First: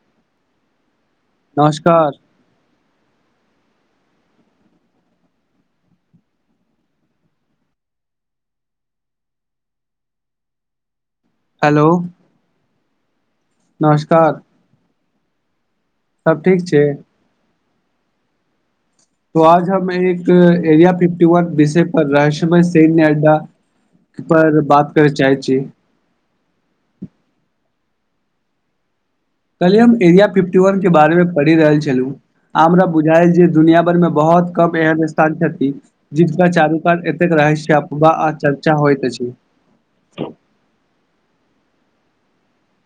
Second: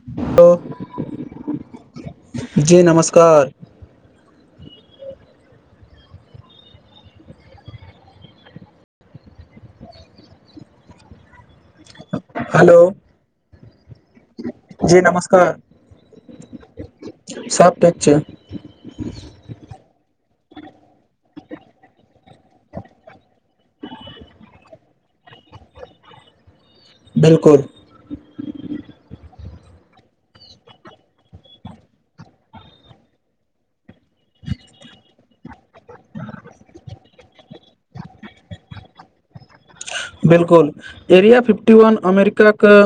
[unintelligible] नमस्कार जी नमस्कार हेलो हेलो नमस्कार जी नमस्कार सब ठीक छै सब ठीक छै त आज हम एक एरिया फिफ्टी वन विषय पर रहस्यमय सैन्य अड्डा पर बात करै चाहे छी बिल्कुल कहले हम एरिया फिफ्टी वन के बारे मे पढ़ि रहल छलु हमरा बुझायल जे दुनिया भर मे बहुत कम एहन स्थान छथि जिनका चारु कात एतेक रहस्य बा आ चर्चा होइत अछि बिल्कुल एरिया फिफ्टी वन अमेरिकाे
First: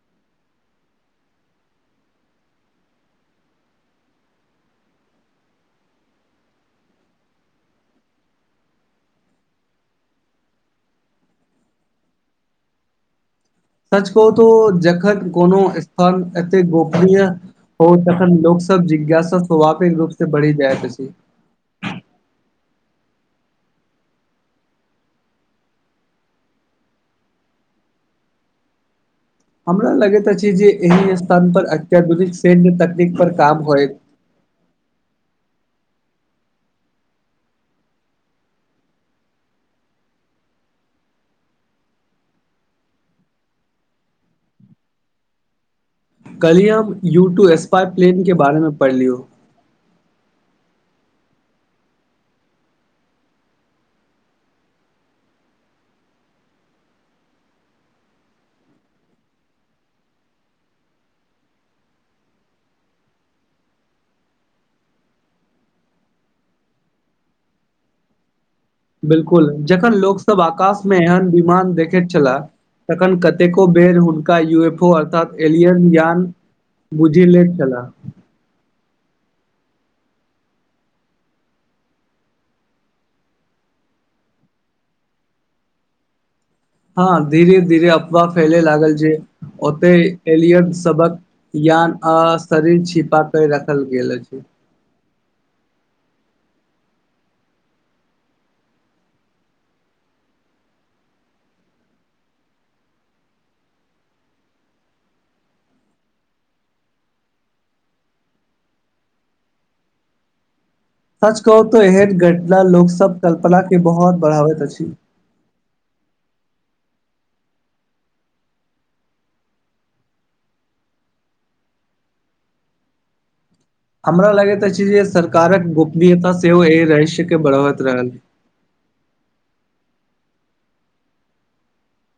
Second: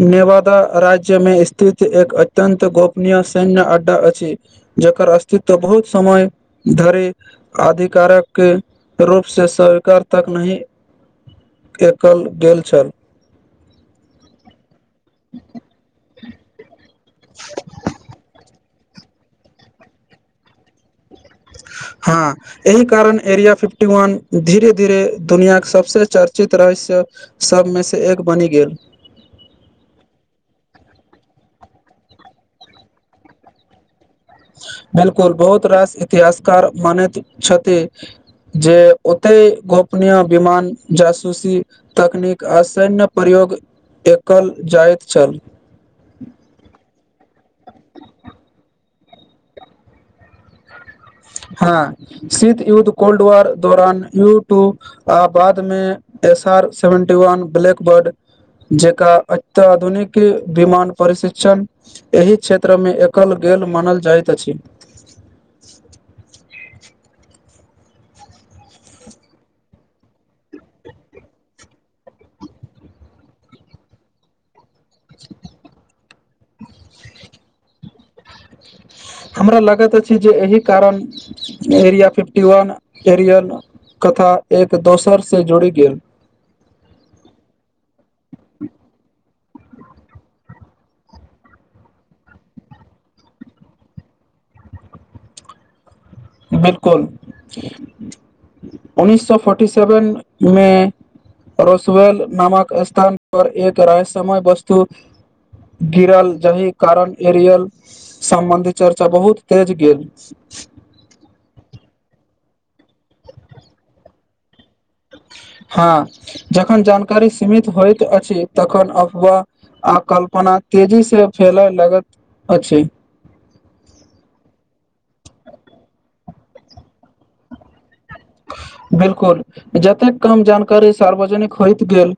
नेवादा राज्य मे स्थित एक अत्यन्त गोपनीय सैन्य अड्डा अछि जकर अस्तित्व बहुत समय धरे आधिकारक के रूप से सरकार तक नहि एकल गेल छल सच कहू तो जखन कोनो स्थान एते गोपनीय हो तखन लोक सब सब जिज्ञासा स्वभाविक रूप से बढ़ी जायत अछि हँ एहि कारण एरिया फिफ्टी वन धीरे-धीरे दुनियाके सबसे चर्चित रहस्य सबमे सॅं एक बनि गेल। हमरा लगैत अछि जे एहि स्थान पर अत्याधुनिक सैन्य तकनीक पर काम होय। बिल्कुल बहुत रास इतिहासकार मानैत छथि, जे ओतय गोपनीय विमान जासूसी तकनीक आ सैन्य प्रयोग एकल जाइत छल। काल्हिए हम यू टू स्पा प्लान के बारेमे पढ़ लियौ। हँ शीत युद्ध, कोल्ड-वार दौरान यू-ट्यूब आ बादमे S R seventy one Blackbird जेकाॅं अत्याधुनिक विमान परिशिक्षण एहि क्षेत्रमे एकल गेल मानल जाइत अछि। [inaudible] बिल्कुल, जखन लोक सभ आकाशमे एहन विमान देखैत छलाह तखन कतेको बेर हुनका यू एफ ओ अर्थात एलियन ज्ञान बुझि लैत छला हमरा लगैत अछि जे एहि कारण एरिया फिफ्टी वन एरियन कथा एक दोसरसॅं जुड़ि गेल हँ, धीरे-धीरे अफवाह फैले लागल छै ओते एलियन सभक यान आ शरीर छिपाकऽ राखल गेल अछि बिल्कुल उन्नस सय फोर्टी सेवनमे रोस्वेल नामक स्थान पर एक रहस्यमय-वस्तु गिरल जाहि कारण एरियल संबंधी चर्चा बहुत तेज गेल सच कहू तो एहन घटना लोक सब कल्पनाकेॅं बहुत बढ़ाबैत अछि हँ जखन जानकारी सीमित होइत अछि तखन अफवाह आ कल्पना तेजी से फैलऽ लगैत अछि हमरा लगैत अछि जे सरकारक गोपनीयता सेहो एहि रहहिस्यके बढ़बैत रहल बिल्कुल, जतेक कम जानकारी सार्वजनिक होइत गेल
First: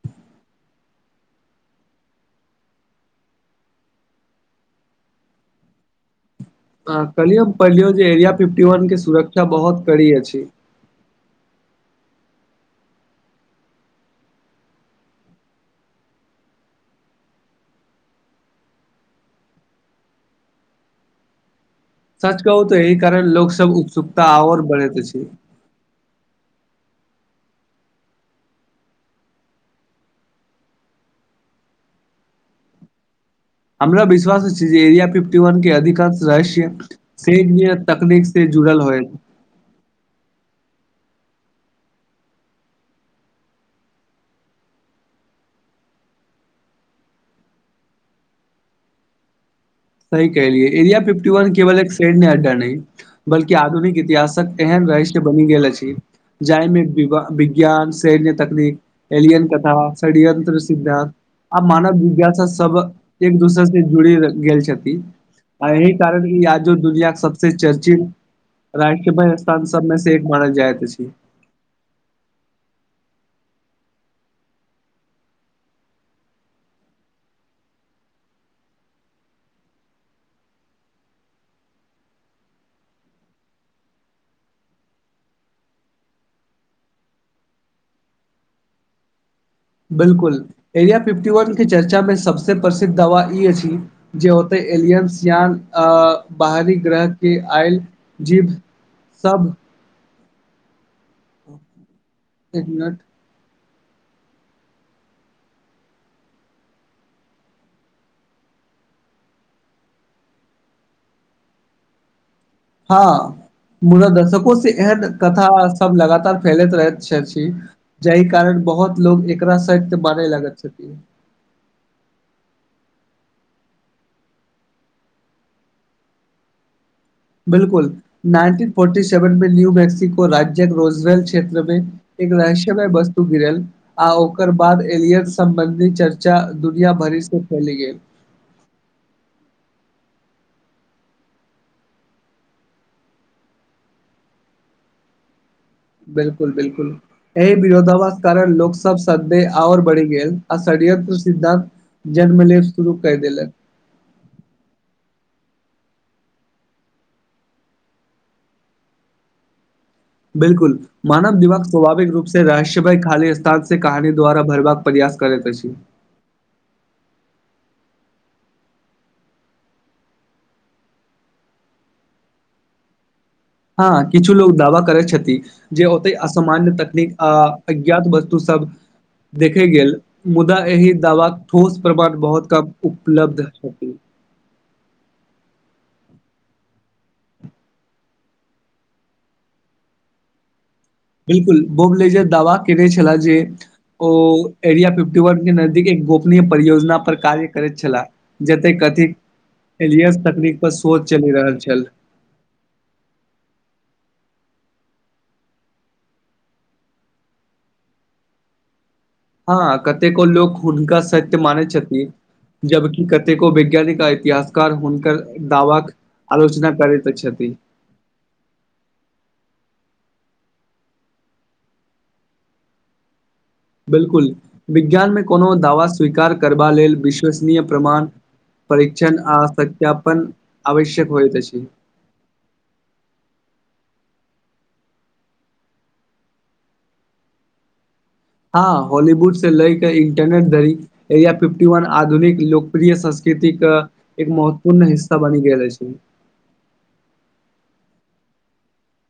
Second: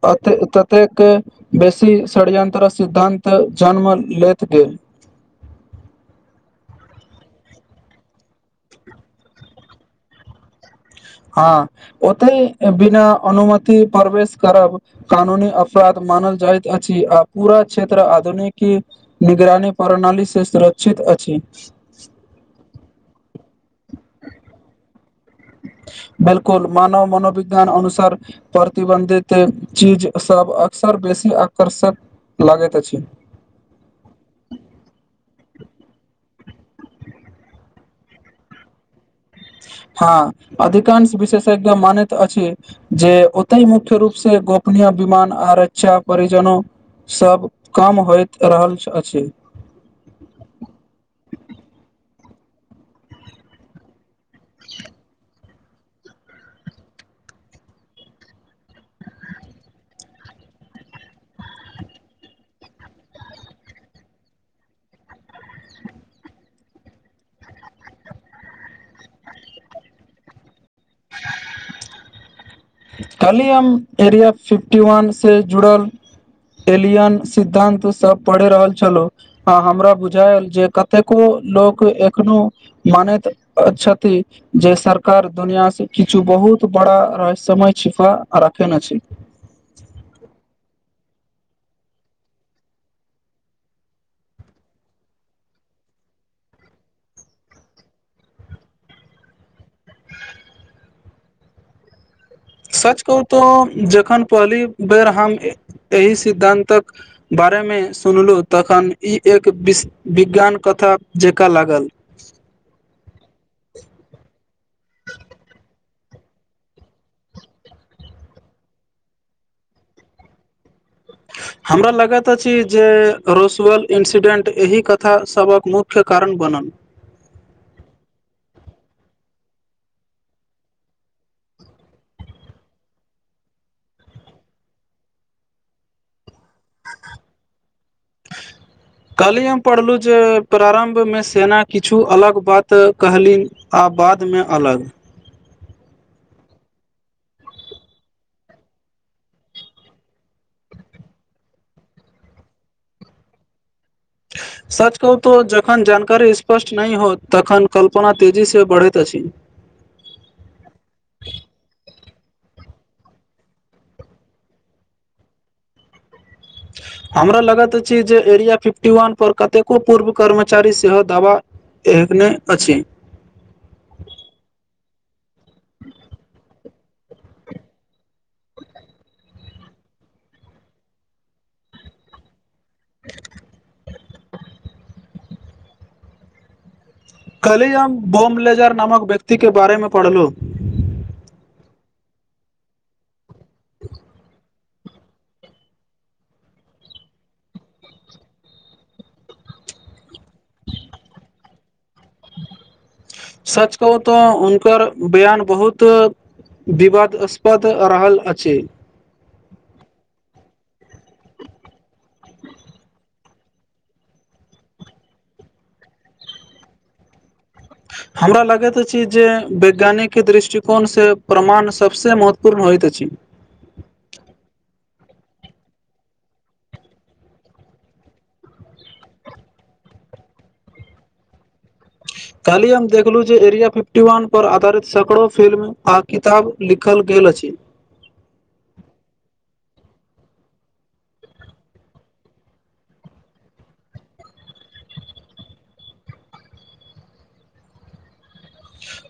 [unintelligible] ततेक बेसी षडयंत्र सिद्धान्त जन्म लेैत गेल काल्हियो हम पढ़लियो जे एरिया फिफ्टी वनके सुरक्षा बहुत कड़ी अछि हँ, ओतहि बिना अनुमति प्रवेश करब कानूनी अपराध मानल जाइत अछि आ पूरा क्षेत्र आधुनिकी निगरानी प्रणालीसे सुरक्षित अछि सच कहू तॅं एहि कारण लोक सभ उत्सुकता आओर बढ़ैत अछि बिल्कुल मानव मनोविज्ञान अनुसार प्रतिबन्धित चीज सब अक्सर बेसी आकर्षक लागैत अछि हमरा विश्वास छी जे एरिया फिफ्टी वनके अधिकांश रहस्य से [unintelligible] तकनीकसे जुड़ल होइ हँ अधिकांश विशेषज्ञ मानैत अछि जे ओतहि मुख्य रूपसॅं गोपनीय विमान आ रक्षा परिजनो सब कम होइत रहल अछि सही कहलियै, एरिया फिफ्टी वन केवल एक शेड अड्डा नहि, बल्कि आधुनिक इतिहासक एहन रहस्य बनि गेल अछि, जाइमे वि विज्ञान सैन्य तकनीक एलियन तथा षड्यत्र सिद्धान्त आ मानव जिज्ञासा सब एक दोसर से जुड़ी गेल छथि आ ऐही कारण आ जो दुनिया सबस चर्चित रष्ट्री ब स्थान सब मे से एक मानल जाइत अछि छै कालि हम एरिया फिफटी वन से जुड़ल एलियन सिद्धांत सब पढ़ि रहल छलो आ हमरा बुझायल जे कतेको लोक एखनो मानैत छथि जे सरकार दुनिया से किछु बहुत बड़ा रहस्य समय छिपा रखैन अछि बिल्कुल एरिया फिफ्टी वन के चर्चा मे सबसे प्रसिद्ध दवा ई अछि जे ओते एलियंस यान अ बाहरी ग्रह के आयल जीभ सब [inaudible] एक मिनट सच कहू तऽ जखन पहली बेर हम एहि सिद्धान्तक बारे में सुनलहुँ तखन ई एक विस विज्ञान कथा जेकाँ लागल हँ मुदा दसको से एहन कथा सब लगातार फैलैत रहैत छछी जाहि कारण बहुत लोग एकरा सक्त माने लगत छथिन हमरा लगैत अछि जे रोसअल इन्सिडेंट एहि कथासभक मुख्य मुख्य कारण बनल बिल्कुल नाइनटीन फोर्टी सेवन मे न्यू मैक्सिको राज्यक रोजवेल क्षेत्रमे एक रहस्य मय वस्तु गिरल आ ओकर बाद एलियन सम्बन्धी चर्चा दुनिया भरि से फैल गेल [inaudible] कलही हम पढ़लू जे प्रारम्भ मे सेना किछु अलग बात कहलिन आ बाद में अलग बिल्कुल बिल्कुल एहि विरोधावास कारण लोकसभ संदेह और बढ़ि गेल आ षड्यंत्र सिद्धान्त जन्म लेब शुरू क देलक सच कहूत जखन जानकारी स्पष्ट नहि होत तखन कल्पना तेजी से बढ़ैत अछि बिल्कुल मानव दिमाग स्वभाविक रूप से रहस्य भाय खाली स्थान से कहानी द्वारा भरबाक प्रयास करैत छी हमरा लगैत अछि जे एरिया फिफ्टी वन पर कतेको पूर्व कर्मचारी सेहो दवा [unintelligible] अछि हँ किछु लोग दावा करै छथि जे ओते असामान्य तकनीक अऽ अज्ञात वस्तु सब देखे गेल मुदा एहि दावाक ठोस प्रमाण बहुत कम उपलब्ध [inaudible] कलीह हम बोम्लेजर नामक व्यक्ति के बारे मे पढ़लहुँ बिल्कुल बोम्बलेजर दावा केने छे जे ओ एरिया फिफ्टी वन के नजदीक एक गोपनीय परियोजना पर कार्य करैत छलाह जतेक कथित एलियंस तकनीकी पर शोध चलि रहल छल सच कहू तऽ हुनकर बयान बहुत विवादास्पद रहल अछि हाँ कतेको लोक हुनका सत्य मानै छथीन जबकि कतेको वैज्ञानिक आ इतिहासकार हुनक दवा क आलोच ना करैत छति हमरा लगैत अछि जे वैज्ञानिकके दृष्टिकोणसे प्रमाण सबसे महत्वपूर्ण होइत अछि बिलकुल विज्ञानमे कोनो दावा स्वीकार करबा लेल विश्वसनीय प्रमाण परीक्षण आ सत्यपन आवश्यक होइ त अछि काल्हि हम देखलूँ जे एरिया फिफ्टी वन पर आधारित सैकड़ो फिल्म आ किताब लिखल गेल अछि हँ हॉलीवुड से लए के इंटरनेट धरि एरिया फिफ्टी वन आधुनिक लोकप्रिय संस्कृतिक एक महत्वपूर्ण हिस्सा बनि गेल अछि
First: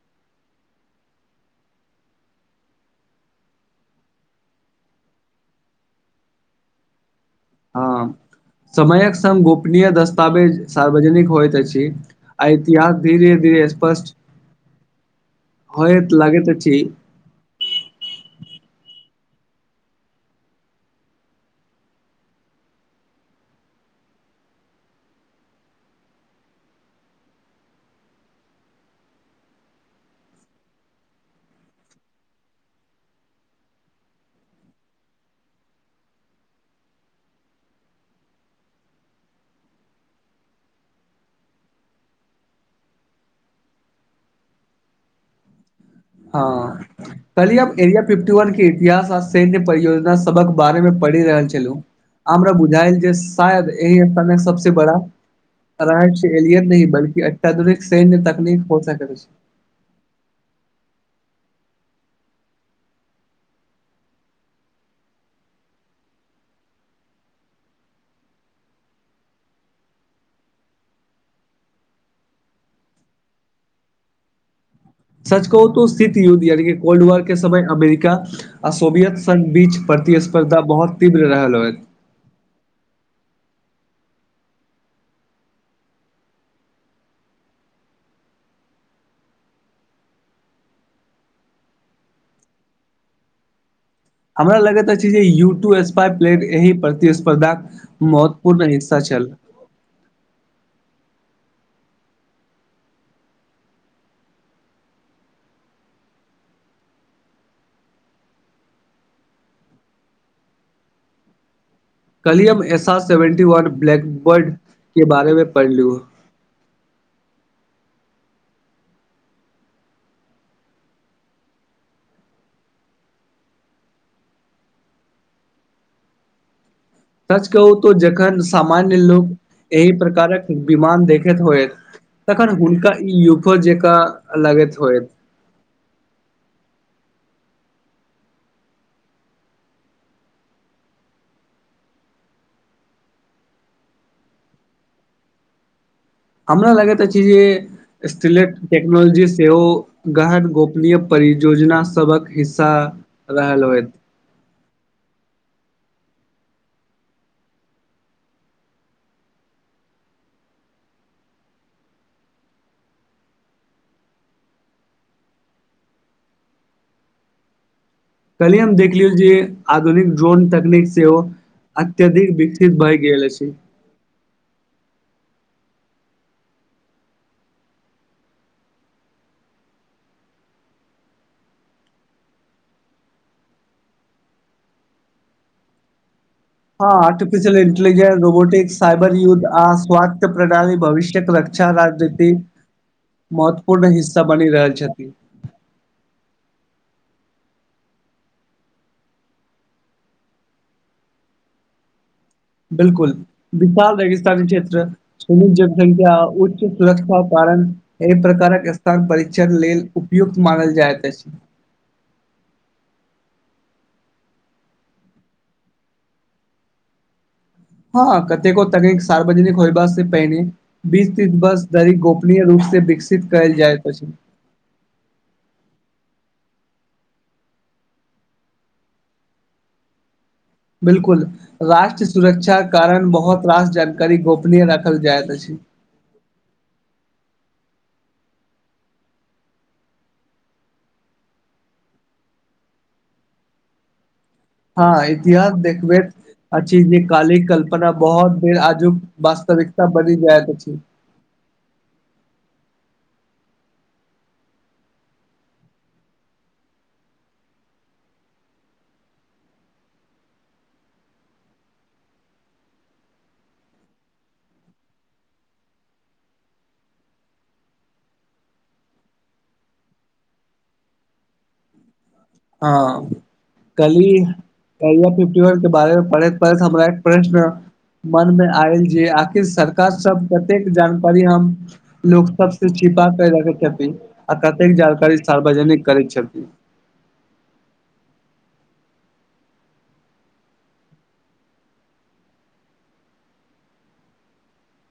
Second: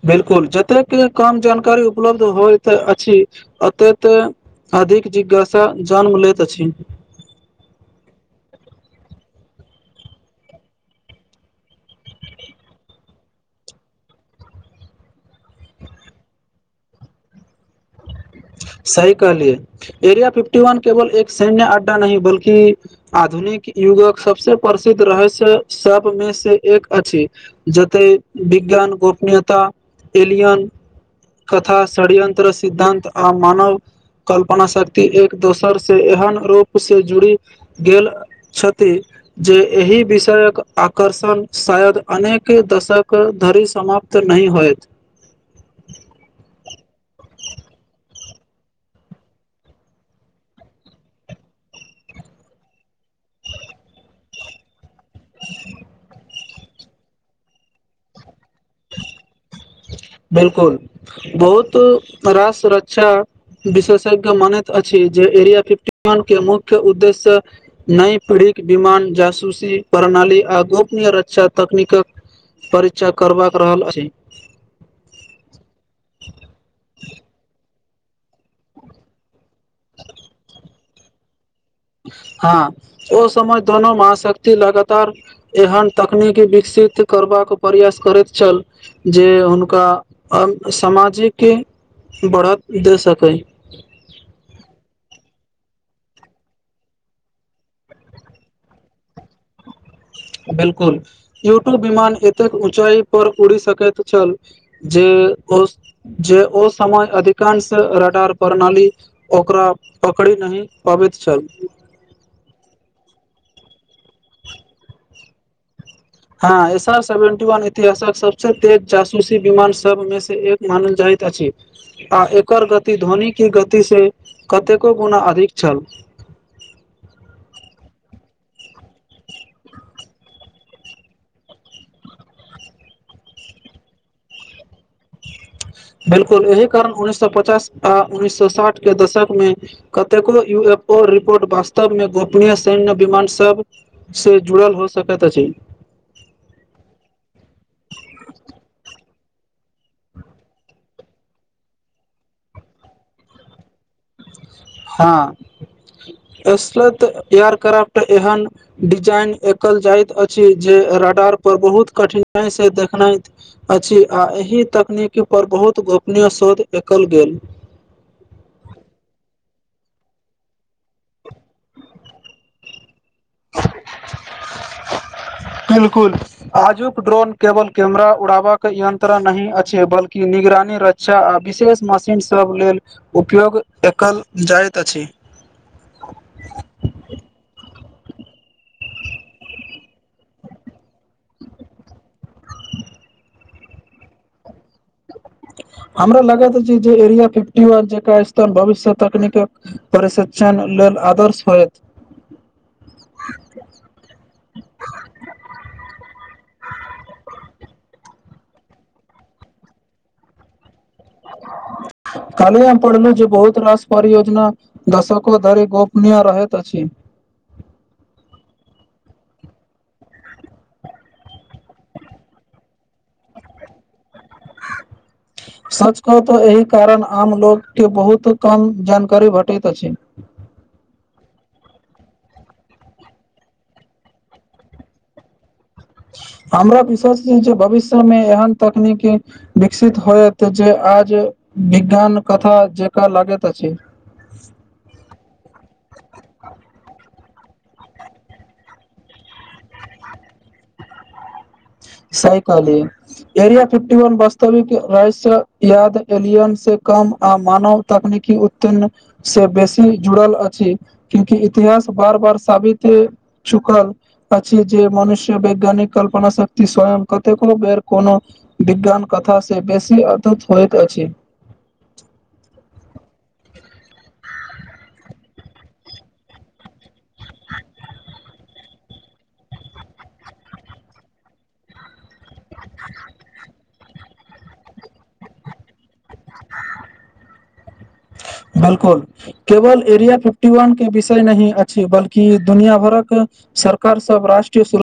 बिलकुल जतेक काम जानकारी उपलब्ध होइत अछि ओतत अधिक जिज्ञासा जन्म लैत अछि हँ समयक सङ्ग गोपनीय दस्तावेज सार्वजनिक होइत अछि आ इतिहास धीरे धीरे स्पष्ट होयत लागैत अछि सही कहलिय एरिया फिफ्टी वन केवल एक सैन्य अड्डा नहि बल्कि आधुनिक युगक सबस प्रसिद्ध रहस्य सबमे से एक अछि जते विज्ञान गोपनीयता एलियन कथा षड्यंत्र सिद्धान्त आ मानव कल्पना शक्ति एक दोसर से एहन रूप से जुड़ी गेल छति जे एहि विषयक आकर्षण शायद अनेक दशक धरि समाप्त तऽ नहि होयत हँ कली हम एरिया फिफ्टी वन के इतिहास आ सैन्य परियोजना सबक बारेमे पढ़ि रहल छलू हमरा बुझायल जे शायद एहि स्तमे सबस बड़ा रहै एलियत नहि बल्कि अत्याधुनिक सन्य तकनीक हो सकै बिलकुल बहुत तरा सुरक्षा विशेषज्ञ मानैत अछि जे एरिया फिफ्टी वन के मुख्य उद्देश्य नई पीढ़ीक विमान जासूसी प्रणाली आ गोपनीय रक्षा तकनीकक परीक्षा करबाक रहल अछि सच कहू तऽ सथित युद्ध यानि कि कोल्ड वॉर के समय अमेरिका आ सोभियत सङ्घ बीच प्रतिस्पर्धा बहुत तीव्र रहल होइत हँ ओ समय दनो महशक्ति लगातार एहन तकनीकी विकसित करबाक प्रयास करैत चल जे हुनका अलप सामाजिकि बढ़त दे सकय हमरा लगैत अछि जे यू टू स्पा प्लेट एहि प्रतिस्पर्धा महत्वपूर्ण हिस्सा चल बिलकुल यूटू विमान एतेक ऊँचाई पर उड़ी सकैत चल जे ओ जे ओ समय अधिकांश रेडार पर ना ली ओकरा पकड़ि नहि पबैत चल कलियम एस आ सेवन्टी वन ब्लैकबर्ड के बारेमे पढ़ लू हँ एस आर सेवेन्टी वन इतिहासक सबस तेज जासूसी विमान सब मे से एक मानल जाइत अछि आ एकर गति ध्वनिके गतिसे कतेको गुना अधिक चल सच कहू तो जखन सामान्य लोक एहि प्रकारक विमान देखैत होयत तखन हुनका ई युको जेका लागैत होएत बिलकुल एहि कारण उन्नैस सए पचास आ उन्नैस सए साठ के दशक मे कतेको यू एफ ओ रिपोर्ट वास्तव में गोपनीय सैन्य विमान सब से जुड़ल हो सकैत अछि हमरा लागैत छी जे स्ट टेक्नोलॉजी सेहो गहन गोपनीय परियोजना सबक हिस्सा रहल होइत हँ असलत एयर क्राफ्ट एहन डिजाइन एकल जाइत अछि जे रडार पर बहुत कठिनाइ से देखनाइत अछि आ एहि तकनीकीपर बहुत गोपनीय शोध एकल गेल कल्हि हम देख लियौ जे आधुनिक ड्रोन तकनीक सेहो अत्यधिक विकसित भए गल अछी बिलकुल आजुक ड्रोन केबल कैमरा उड़ाबबाक यन्त्र नहि अछि बल्कि निगरानी रच आ विशेष मशीनसब लेल उपयोग एकल जाइत अछि हँ आर्टिफिशियल इन्टेेलिजेंस रोबोटिक्स साइबर युद् आ स्वात प्रणाली भविष्यक रख अच्छा राज्यति [unintelligible] महत्वपूर्ण हिस्सा बनि रहल छथि हमरा लागैत जे एरिया फिफ्टी व भविष्य तकनीकक परेश्चन लेल आदर्श होयत बिलकुल विशाल रेगिस्तानी क्षेत्र सुम जनसंख्या उच्च सुरक्षा कारण एहि प्रकारक स्थान परीक्षण लेल उपयुक्त मानल जायत अछि काली हम पढ़लु जे बहुत रास पर योजना दशक धरि गोपनीय रहैत अछि हँ कतेको तक सार्वजनिक होयब से पहिने बीस ती बस धरी गोपनीय रूप से विकसित कल जाइ प [inaudible] सच कहु तऽ एहि कारण आम लोगके बहुत कम जानकारी भेटैत अछि बिल्कुल राष्ट्र सुरक्षाक कारण बहुत रास जानकारी गोपनीय राखल जाइत अछि हमरा विशय जे भविष्य में एहन तकनीकी विकसित होयत जे आज विज्ञान कथा जेक लागैत अछि हँ इतिहास देखबै आ चीज काली कल्पना बहुत देर आजु वास्तविकता बनि जायक छै सइ कहलिय एरिया फिफ्टी वन वास्तविक र्र याद एलियन से कम आ मानव तखने कि उत्यन् से बेसी जुड़ल अछि क्योकी इतिहास बार बार साबित चुखल अ छै जे मनुष्य वैज्ञानिक कल्पना स स्वयं कतेको बेर कोनो विज्ञान कथा से बेसी अद्भुत होइत अछि हँ कली कलय फिफ्टी वन के बारे में पढ़ैत पढ़ हमरा एक प्रश्न मन में आयल जे आखिर सरकार सब कतेक जानकारी हम लोक सबस छिपा कर रखे छथिन आ कतेक जानकारी सार्वजनिक करै छथिन बिलकुल केवल एरिया फिफ्टी वन के विषय नही अछि बल्कि दुनिया भरक सरकार सब राष्ट्रीय सुर